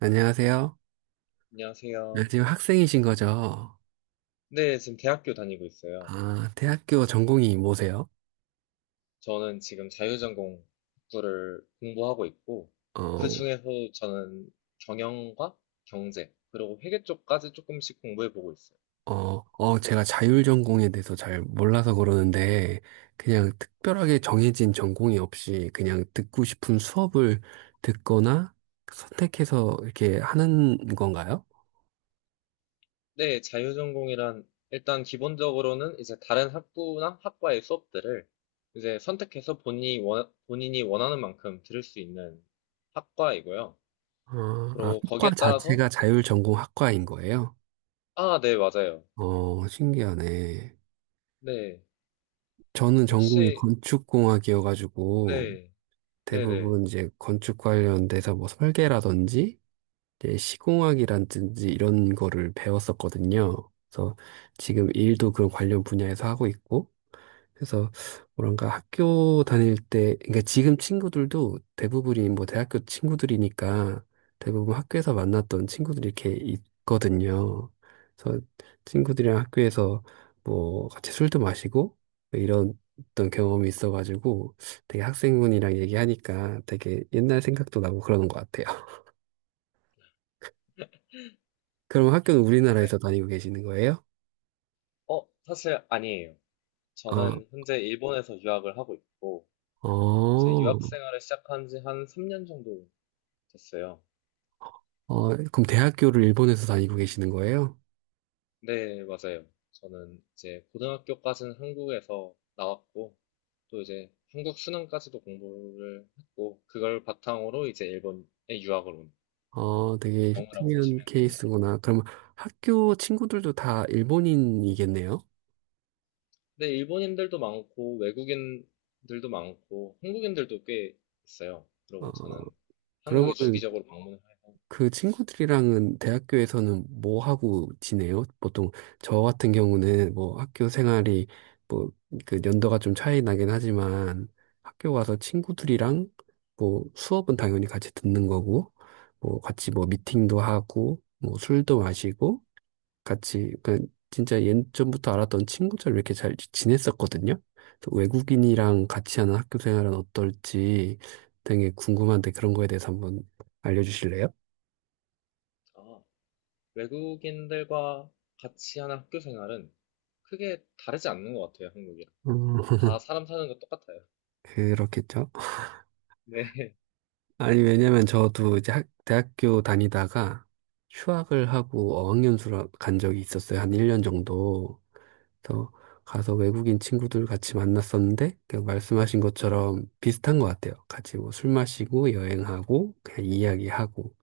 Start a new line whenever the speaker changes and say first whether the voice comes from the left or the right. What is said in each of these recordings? right: 안녕하세요. 네,
left: 안녕하세요.
right: 지금 학생이신 거죠?
left: 네, 지금 대학교 다니고 있어요.
right: 아, 대학교 전공이 뭐세요?
left: 저는 지금 자유전공 학부를 공부하고 있고, 그
right: 어,
left: 중에서 저는 경영과 경제, 그리고 회계 쪽까지 조금씩 공부해보고 있어요.
right: 제가 자율 전공에 대해서 잘 몰라서 그러는데, 그냥 특별하게 정해진 전공이 없이 그냥 듣고 싶은 수업을 듣거나 선택해서 이렇게 하는 건가요?
left: 네, 자유전공이란 일단 기본적으로는 이제 다른 학부나 학과의 수업들을 이제 선택해서 본인이 원하는 만큼 들을 수 있는 학과이고요.
right: 어, 아,
left: 그리고
right: 학과
left: 거기에 따라서,
right: 자체가 자율 전공 학과인 거예요?
left: 아, 네, 맞아요.
right: 어, 신기하네.
left: 네.
right: 저는 전공이
left: 혹시,
right: 건축공학이어가지고,
left: 네, 네네.
right: 대부분 이제 건축 관련돼서 뭐 설계라든지 이제 시공학이라든지 이런 거를 배웠었거든요. 그래서 지금 일도 그런 관련 분야에서 하고 있고, 그래서 뭐랄까 학교 다닐 때, 그러니까 지금 친구들도 대부분이 뭐 대학교 친구들이니까 대부분 학교에서 만났던 친구들이 이렇게 있거든요. 그래서 친구들이랑 학교에서 뭐 같이 술도 마시고 이런 어떤 경험이 있어가지고 되게 학생분이랑 얘기하니까 되게 옛날 생각도 나고 그러는 것 같아요. 그럼 학교는 우리나라에서 다니고 계시는 거예요?
left: 어, 사실 아니에요.
right: 어,
left: 저는 현재 일본에서 유학을 하고 있고, 제
right: 어,
left: 유학 생활을 시작한 지 한 3년 정도 됐어요.
right: 어, 그럼 대학교를 일본에서 다니고 계시는 거예요?
left: 네, 맞아요. 저는 이제 고등학교까지는 한국에서 나왔고, 또 이제 한국 수능까지도 공부를 했고, 그걸 바탕으로 이제 일본에 유학을 온
right: 어, 되게
left: 경우라고
right: 특이한
left: 보시면 됩니다.
right: 케이스구나. 그럼 학교 친구들도 다 일본인이겠네요?
left: 근데 일본인들도 많고, 외국인들도 많고, 한국인들도 꽤 있어요.
right: 어,
left: 그리고 저는
right: 그러면
left: 한국에 주기적으로 방문을
right: 그 친구들이랑은 대학교에서는 뭐 하고 지내요? 보통 저 같은 경우는 뭐 학교 생활이 뭐 그 연도가 좀 차이 나긴 하지만 학교 가서 친구들이랑 뭐 수업은 당연히 같이 듣는 거고 뭐 같이 뭐 미팅도 하고 뭐 술도 마시고 같이 그 진짜 예전부터 알았던 친구처럼 이렇게 잘 지냈었거든요. 그래서 외국인이랑 같이 하는 학교 생활은 어떨지 되게 궁금한데 그런 거에 대해서 한번 알려주실래요?
left: 하니까 외국인들과 같이 하는 학교 생활은 크게 다르지 않는 것 같아요, 한국이랑.
right: 음,
left: 다 사람 사는 거 똑같아요.
right: 그렇겠죠.
left: 네.
right: 아니 왜냐면 저도 이제 대학교 다니다가 휴학을 하고 어학연수를 간 적이 있었어요. 한 1년 정도. 그래서 가서 외국인 친구들 같이 만났었는데 그냥 말씀하신 것처럼 비슷한 것 같아요. 같이 뭐 술 마시고 여행하고 그냥 이야기하고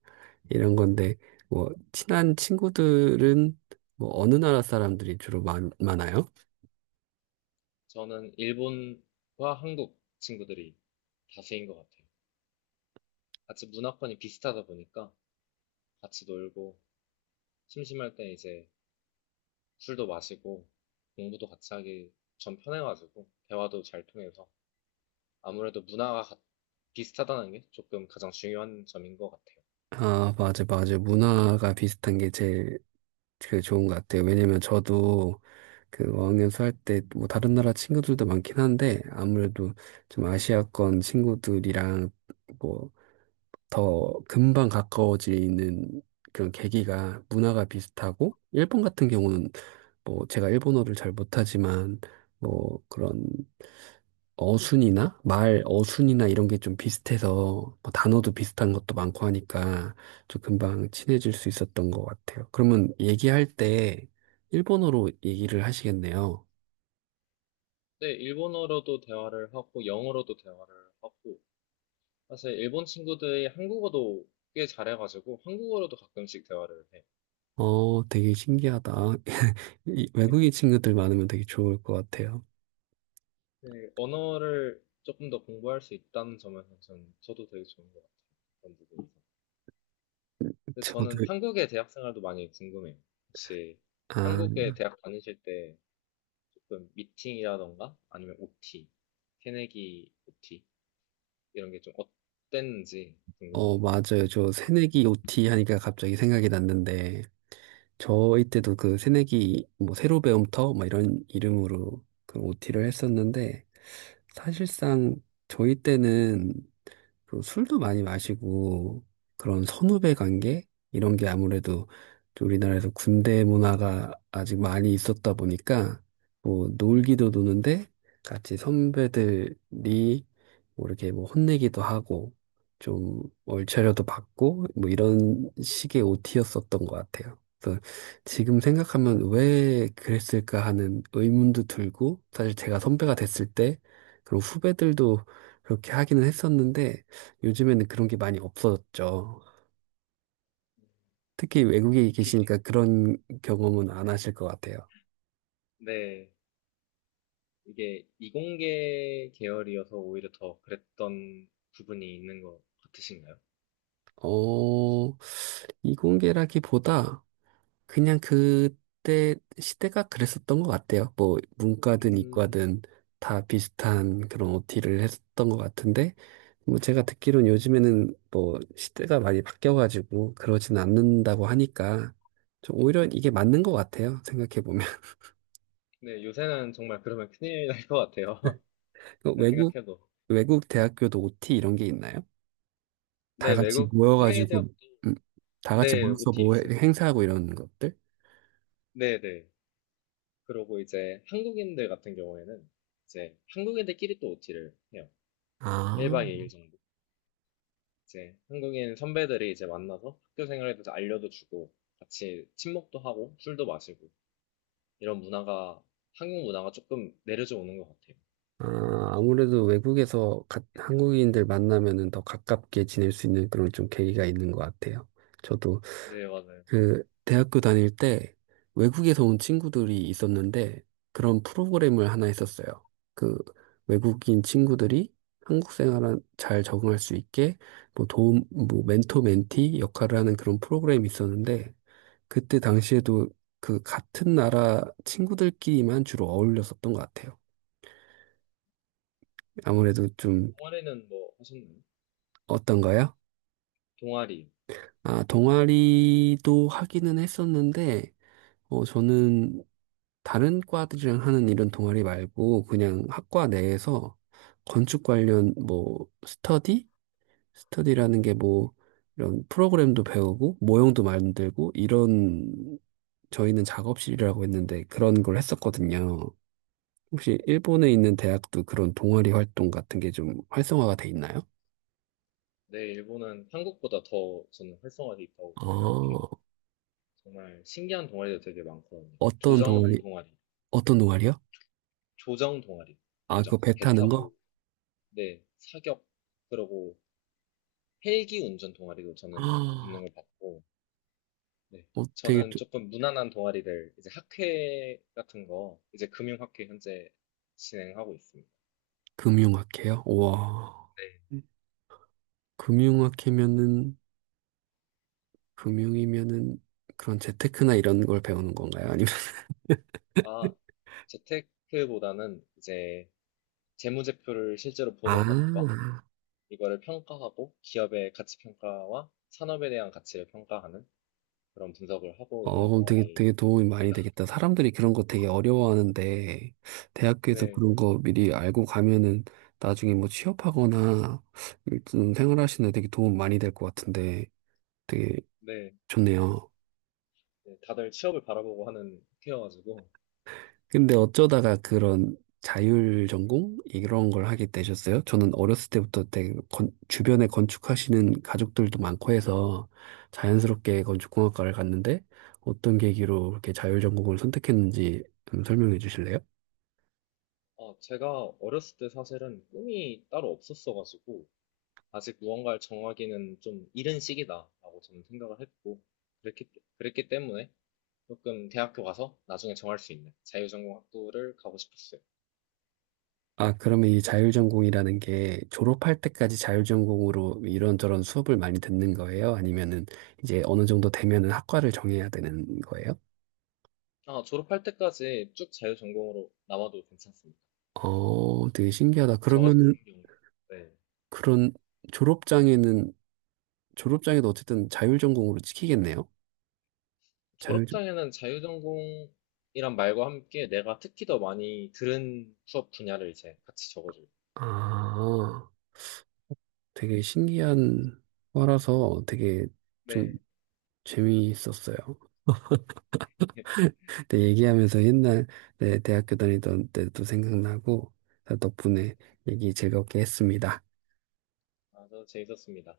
right: 이런 건데, 뭐, 친한 친구들은 뭐 어느 나라 사람들이 주로 많아요?
left: 저는 일본과 한국 친구들이 다수인 것 같아요. 같이 문화권이 비슷하다 보니까 같이 놀고, 심심할 때 이제 술도 마시고, 공부도 같이 하기 전 편해가지고, 대화도 잘 통해서. 아무래도 문화가 비슷하다는 게 조금 가장 중요한 점인 것 같아요.
right: 아, 맞아, 맞아. 문화가 비슷한 게 제일 그 좋은 것 같아요. 왜냐면 저도 그 어학연수 할 때 뭐 다른 나라 친구들도 많긴 한데, 아무래도 좀 아시아권 친구들이랑 뭐 더 금방 가까워지는 그런 계기가 문화가 비슷하고, 일본 같은 경우는 뭐 제가 일본어를 잘 못하지만, 뭐 그런 어순이나 말 어순이나 이런 게 좀 비슷해서 뭐 단어도 비슷한 것도 많고 하니까 좀 금방 친해질 수 있었던 것 같아요. 그러면 얘기할 때 일본어로 얘기를 하시겠네요.
left: 네, 일본어로도 대화를 하고, 영어로도 대화를 하고, 사실 일본 친구들이 한국어도 꽤 잘해가지고 한국어로도 가끔씩 대화를 해.
right: 어, 되게 신기하다. 이
left: 네,
right: 외국인 친구들 많으면 되게 좋을 것 같아요.
left: 네, 언어를 조금 더 공부할 수 있다는 점에서 전 저도 되게 좋은 것 같아요. 그런 부분에서. 근데 저는
right: 저도,
left: 한국의 대학 생활도 많이 궁금해요. 혹시
right: 아,
left: 한국의 대학 다니실 때 조금 미팅이라던가 아니면 OT, 새내기 OT 이런 게 좀 어땠는지 궁금한
right: 어,
left: 것 같아요.
right: 맞아요. 저 새내기 OT 하니까 갑자기 생각이 났는데, 저희 때도 그 새내기 뭐 새로 배움터 막 이런 이름으로 그 OT를 했었는데 사실상 저희 때는 그 술도 많이 마시고 그런 선후배 관계 이런 게 아무래도 좀 우리나라에서 군대 문화가 아직 많이 있었다 보니까 뭐 놀기도 노는데 같이 선배들이 뭐 이렇게 뭐 혼내기도 하고 좀 얼차려도 받고 뭐 이런 식의 OT였었던 것 같아요. 그래서 지금 생각하면 왜 그랬을까 하는 의문도 들고 사실 제가 선배가 됐을 때 그런 후배들도 그렇게 하기는 했었는데 요즘에는 그런 게 많이 없어졌죠. 특히 외국에 계시니까 그런 경험은 안 하실 것 같아요.
left: 네. 이게 이공계 계열이어서 오히려 더 그랬던 부분이 있는 것 같으신가요?
right: 어, 이공계라기보다 그냥 그때 시대가 그랬었던 것 같아요. 뭐, 문과든
left: 음,
right: 이과든 다 비슷한 그런 OT를 했었던 것 같은데, 뭐, 제가 듣기로는 요즘에는 뭐, 시대가 많이 바뀌어가지고 그러진 않는다고 하니까, 좀 오히려 이게 맞는 것 같아요. 생각해보면.
left: 네, 요새는 정말 그러면 큰일 날 것 같아요. 제가
right: 외국,
left: 생각해도.
right: 외국 대학교도 OT 이런 게 있나요? 다
left: 네,
right: 같이
left: 외국 해외 대학,
right: 모여가지고, 음, 다 같이
left: 네,
right: 모여서
left: OT
right: 뭐
left: 있어요.
right: 행사하고 이런 것들?
left: 네, 네. 그러고 이제 한국인들 같은 경우에는 이제 한국인들끼리 또 OT를 해요.
right: 아,
left: 1박 2일 정도. 이제 한국인 선배들이 이제 만나서 학교 생활에 대해서 알려도 주고 같이 친목도 하고 술도 마시고 이런 문화가 한국 문화가 조금 내려져 오는 것 같아요.
right: 아, 아무래도 외국에서 한국인들 만나면은 더 가깝게 지낼 수 있는 그런 좀 계기가 있는 것 같아요. 저도
left: 네, 맞아요.
right: 그 대학교 다닐 때 외국에서 온 친구들이 있었는데 그런 프로그램을 하나 했었어요. 그 외국인 친구들이 한국 생활에 잘 적응할 수 있게 뭐 도움, 뭐 멘토 멘티 역할을 하는 그런 프로그램이 있었는데 그때 당시에도 그 같은 나라 친구들끼리만 주로 어울렸었던 것 같아요. 아무래도 좀
left: 동아리는 뭐 하셨나요?
right: 어떤가요?
left: 동아리.
right: 아, 동아리도 하기는 했었는데, 어, 저는 다른 과들이랑 하는 이런 동아리 말고 그냥 학과 내에서 건축 관련 뭐 스터디? 스터디라는 게 뭐 이런 프로그램도 배우고 모형도 만들고 이런 저희는 작업실이라고 했는데 그런 걸 했었거든요. 혹시 일본에 있는 대학도 그런 동아리 활동 같은 게 좀 활성화가 돼 있나요?
left: 네, 일본은 한국보다 더 저는 활성화돼 있다고 생각해요.
right: 어,
left: 정말 신기한 동아리도 되게 많거든요.
right: 어떤
left: 조정
right: 동아리,
left: 동아리,
right: 어떤 동아리요?
left: 조정 동아리,
right: 아, 그거
left: 조정,
right: 배
left: 배
right: 타는 거?
left: 타고, 네, 사격, 그러고 헬기 운전 동아리도 저는 있는
right: 아,
left: 걸 봤고, 네,
right: 어, 되게
left: 저는
right: 또-
left: 조금 무난한 동아리를 이제 학회 같은 거, 이제 금융학회 현재 진행하고 있습니다.
right: 금융학회요? 우와.
left: 네.
right: 금융학회면은, 금융이면은 그런 재테크나 이런 걸 배우는 건가요? 아니면,
left: 아, 재테크보다는 이제 재무제표를 실제로 보는 법과
right: 아,
left: 이거를 평가하고 기업의 가치 평가와 산업에 대한 가치를 평가하는 그런 분석을 하고
right: 어,
left: 있는
right: 그럼
left: 동아리입니다.
right: 되게 도움이 많이 되겠다. 사람들이 그런 거 되게 어려워하는데, 대학교에서
left: 네,
right: 그런 거 미리 알고 가면은 나중에 뭐 취업하거나 좀 생활하시는 데 되게 도움 많이 될 것 같은데, 되게
left: 네,
right: 좋네요.
left: 네, 다들 취업을 바라보고 하는 학회여가지고
right: 근데 어쩌다가 그런 자율 전공? 이런 걸 하게 되셨어요? 저는 어렸을 때부터 되게 주변에 건축하시는 가족들도 많고 해서 자연스럽게 건축공학과를 갔는데 어떤 계기로 이렇게 자율 전공을 선택했는지 좀 설명해 주실래요?
left: 아, 제가 어렸을 때 사실은 꿈이 따로 없었어가지고 아직 무언가를 정하기는 좀 이른 시기다라고 저는 생각을 했고 그랬기, 그랬기 때문에 조금 대학교 가서 나중에 정할 수 있는 자유전공학부를 가고 싶었어요.
right: 아, 그러면 이 자율전공이라는 게 졸업할 때까지 자율전공으로 이런저런 수업을 많이 듣는 거예요? 아니면은 이제 어느 정도 되면은 학과를 정해야 되는 거예요?
left: 아, 졸업할 때까지 쭉 자유전공으로 남아도 괜찮습니다.
right: 어, 되게 신기하다.
left: 저 같은
right: 그러면은
left: 경우에 네.
right: 그런 졸업장에는, 졸업장에도 어쨌든 자율전공으로 찍히겠네요? 자율전,
left: 졸업장에는 자유전공이란 말과 함께 내가 특히 더 많이 들은 수업 분야를 이제 같이 적어줘요.
right: 아, 되게 신기한 거라서 되게 좀
left: 네.
right: 재미있었어요. 근데 얘기하면서 옛날 네, 대학교 다니던 때도 생각나고 덕분에 얘기 즐겁게 했습니다.
left: 아주 재밌었습니다.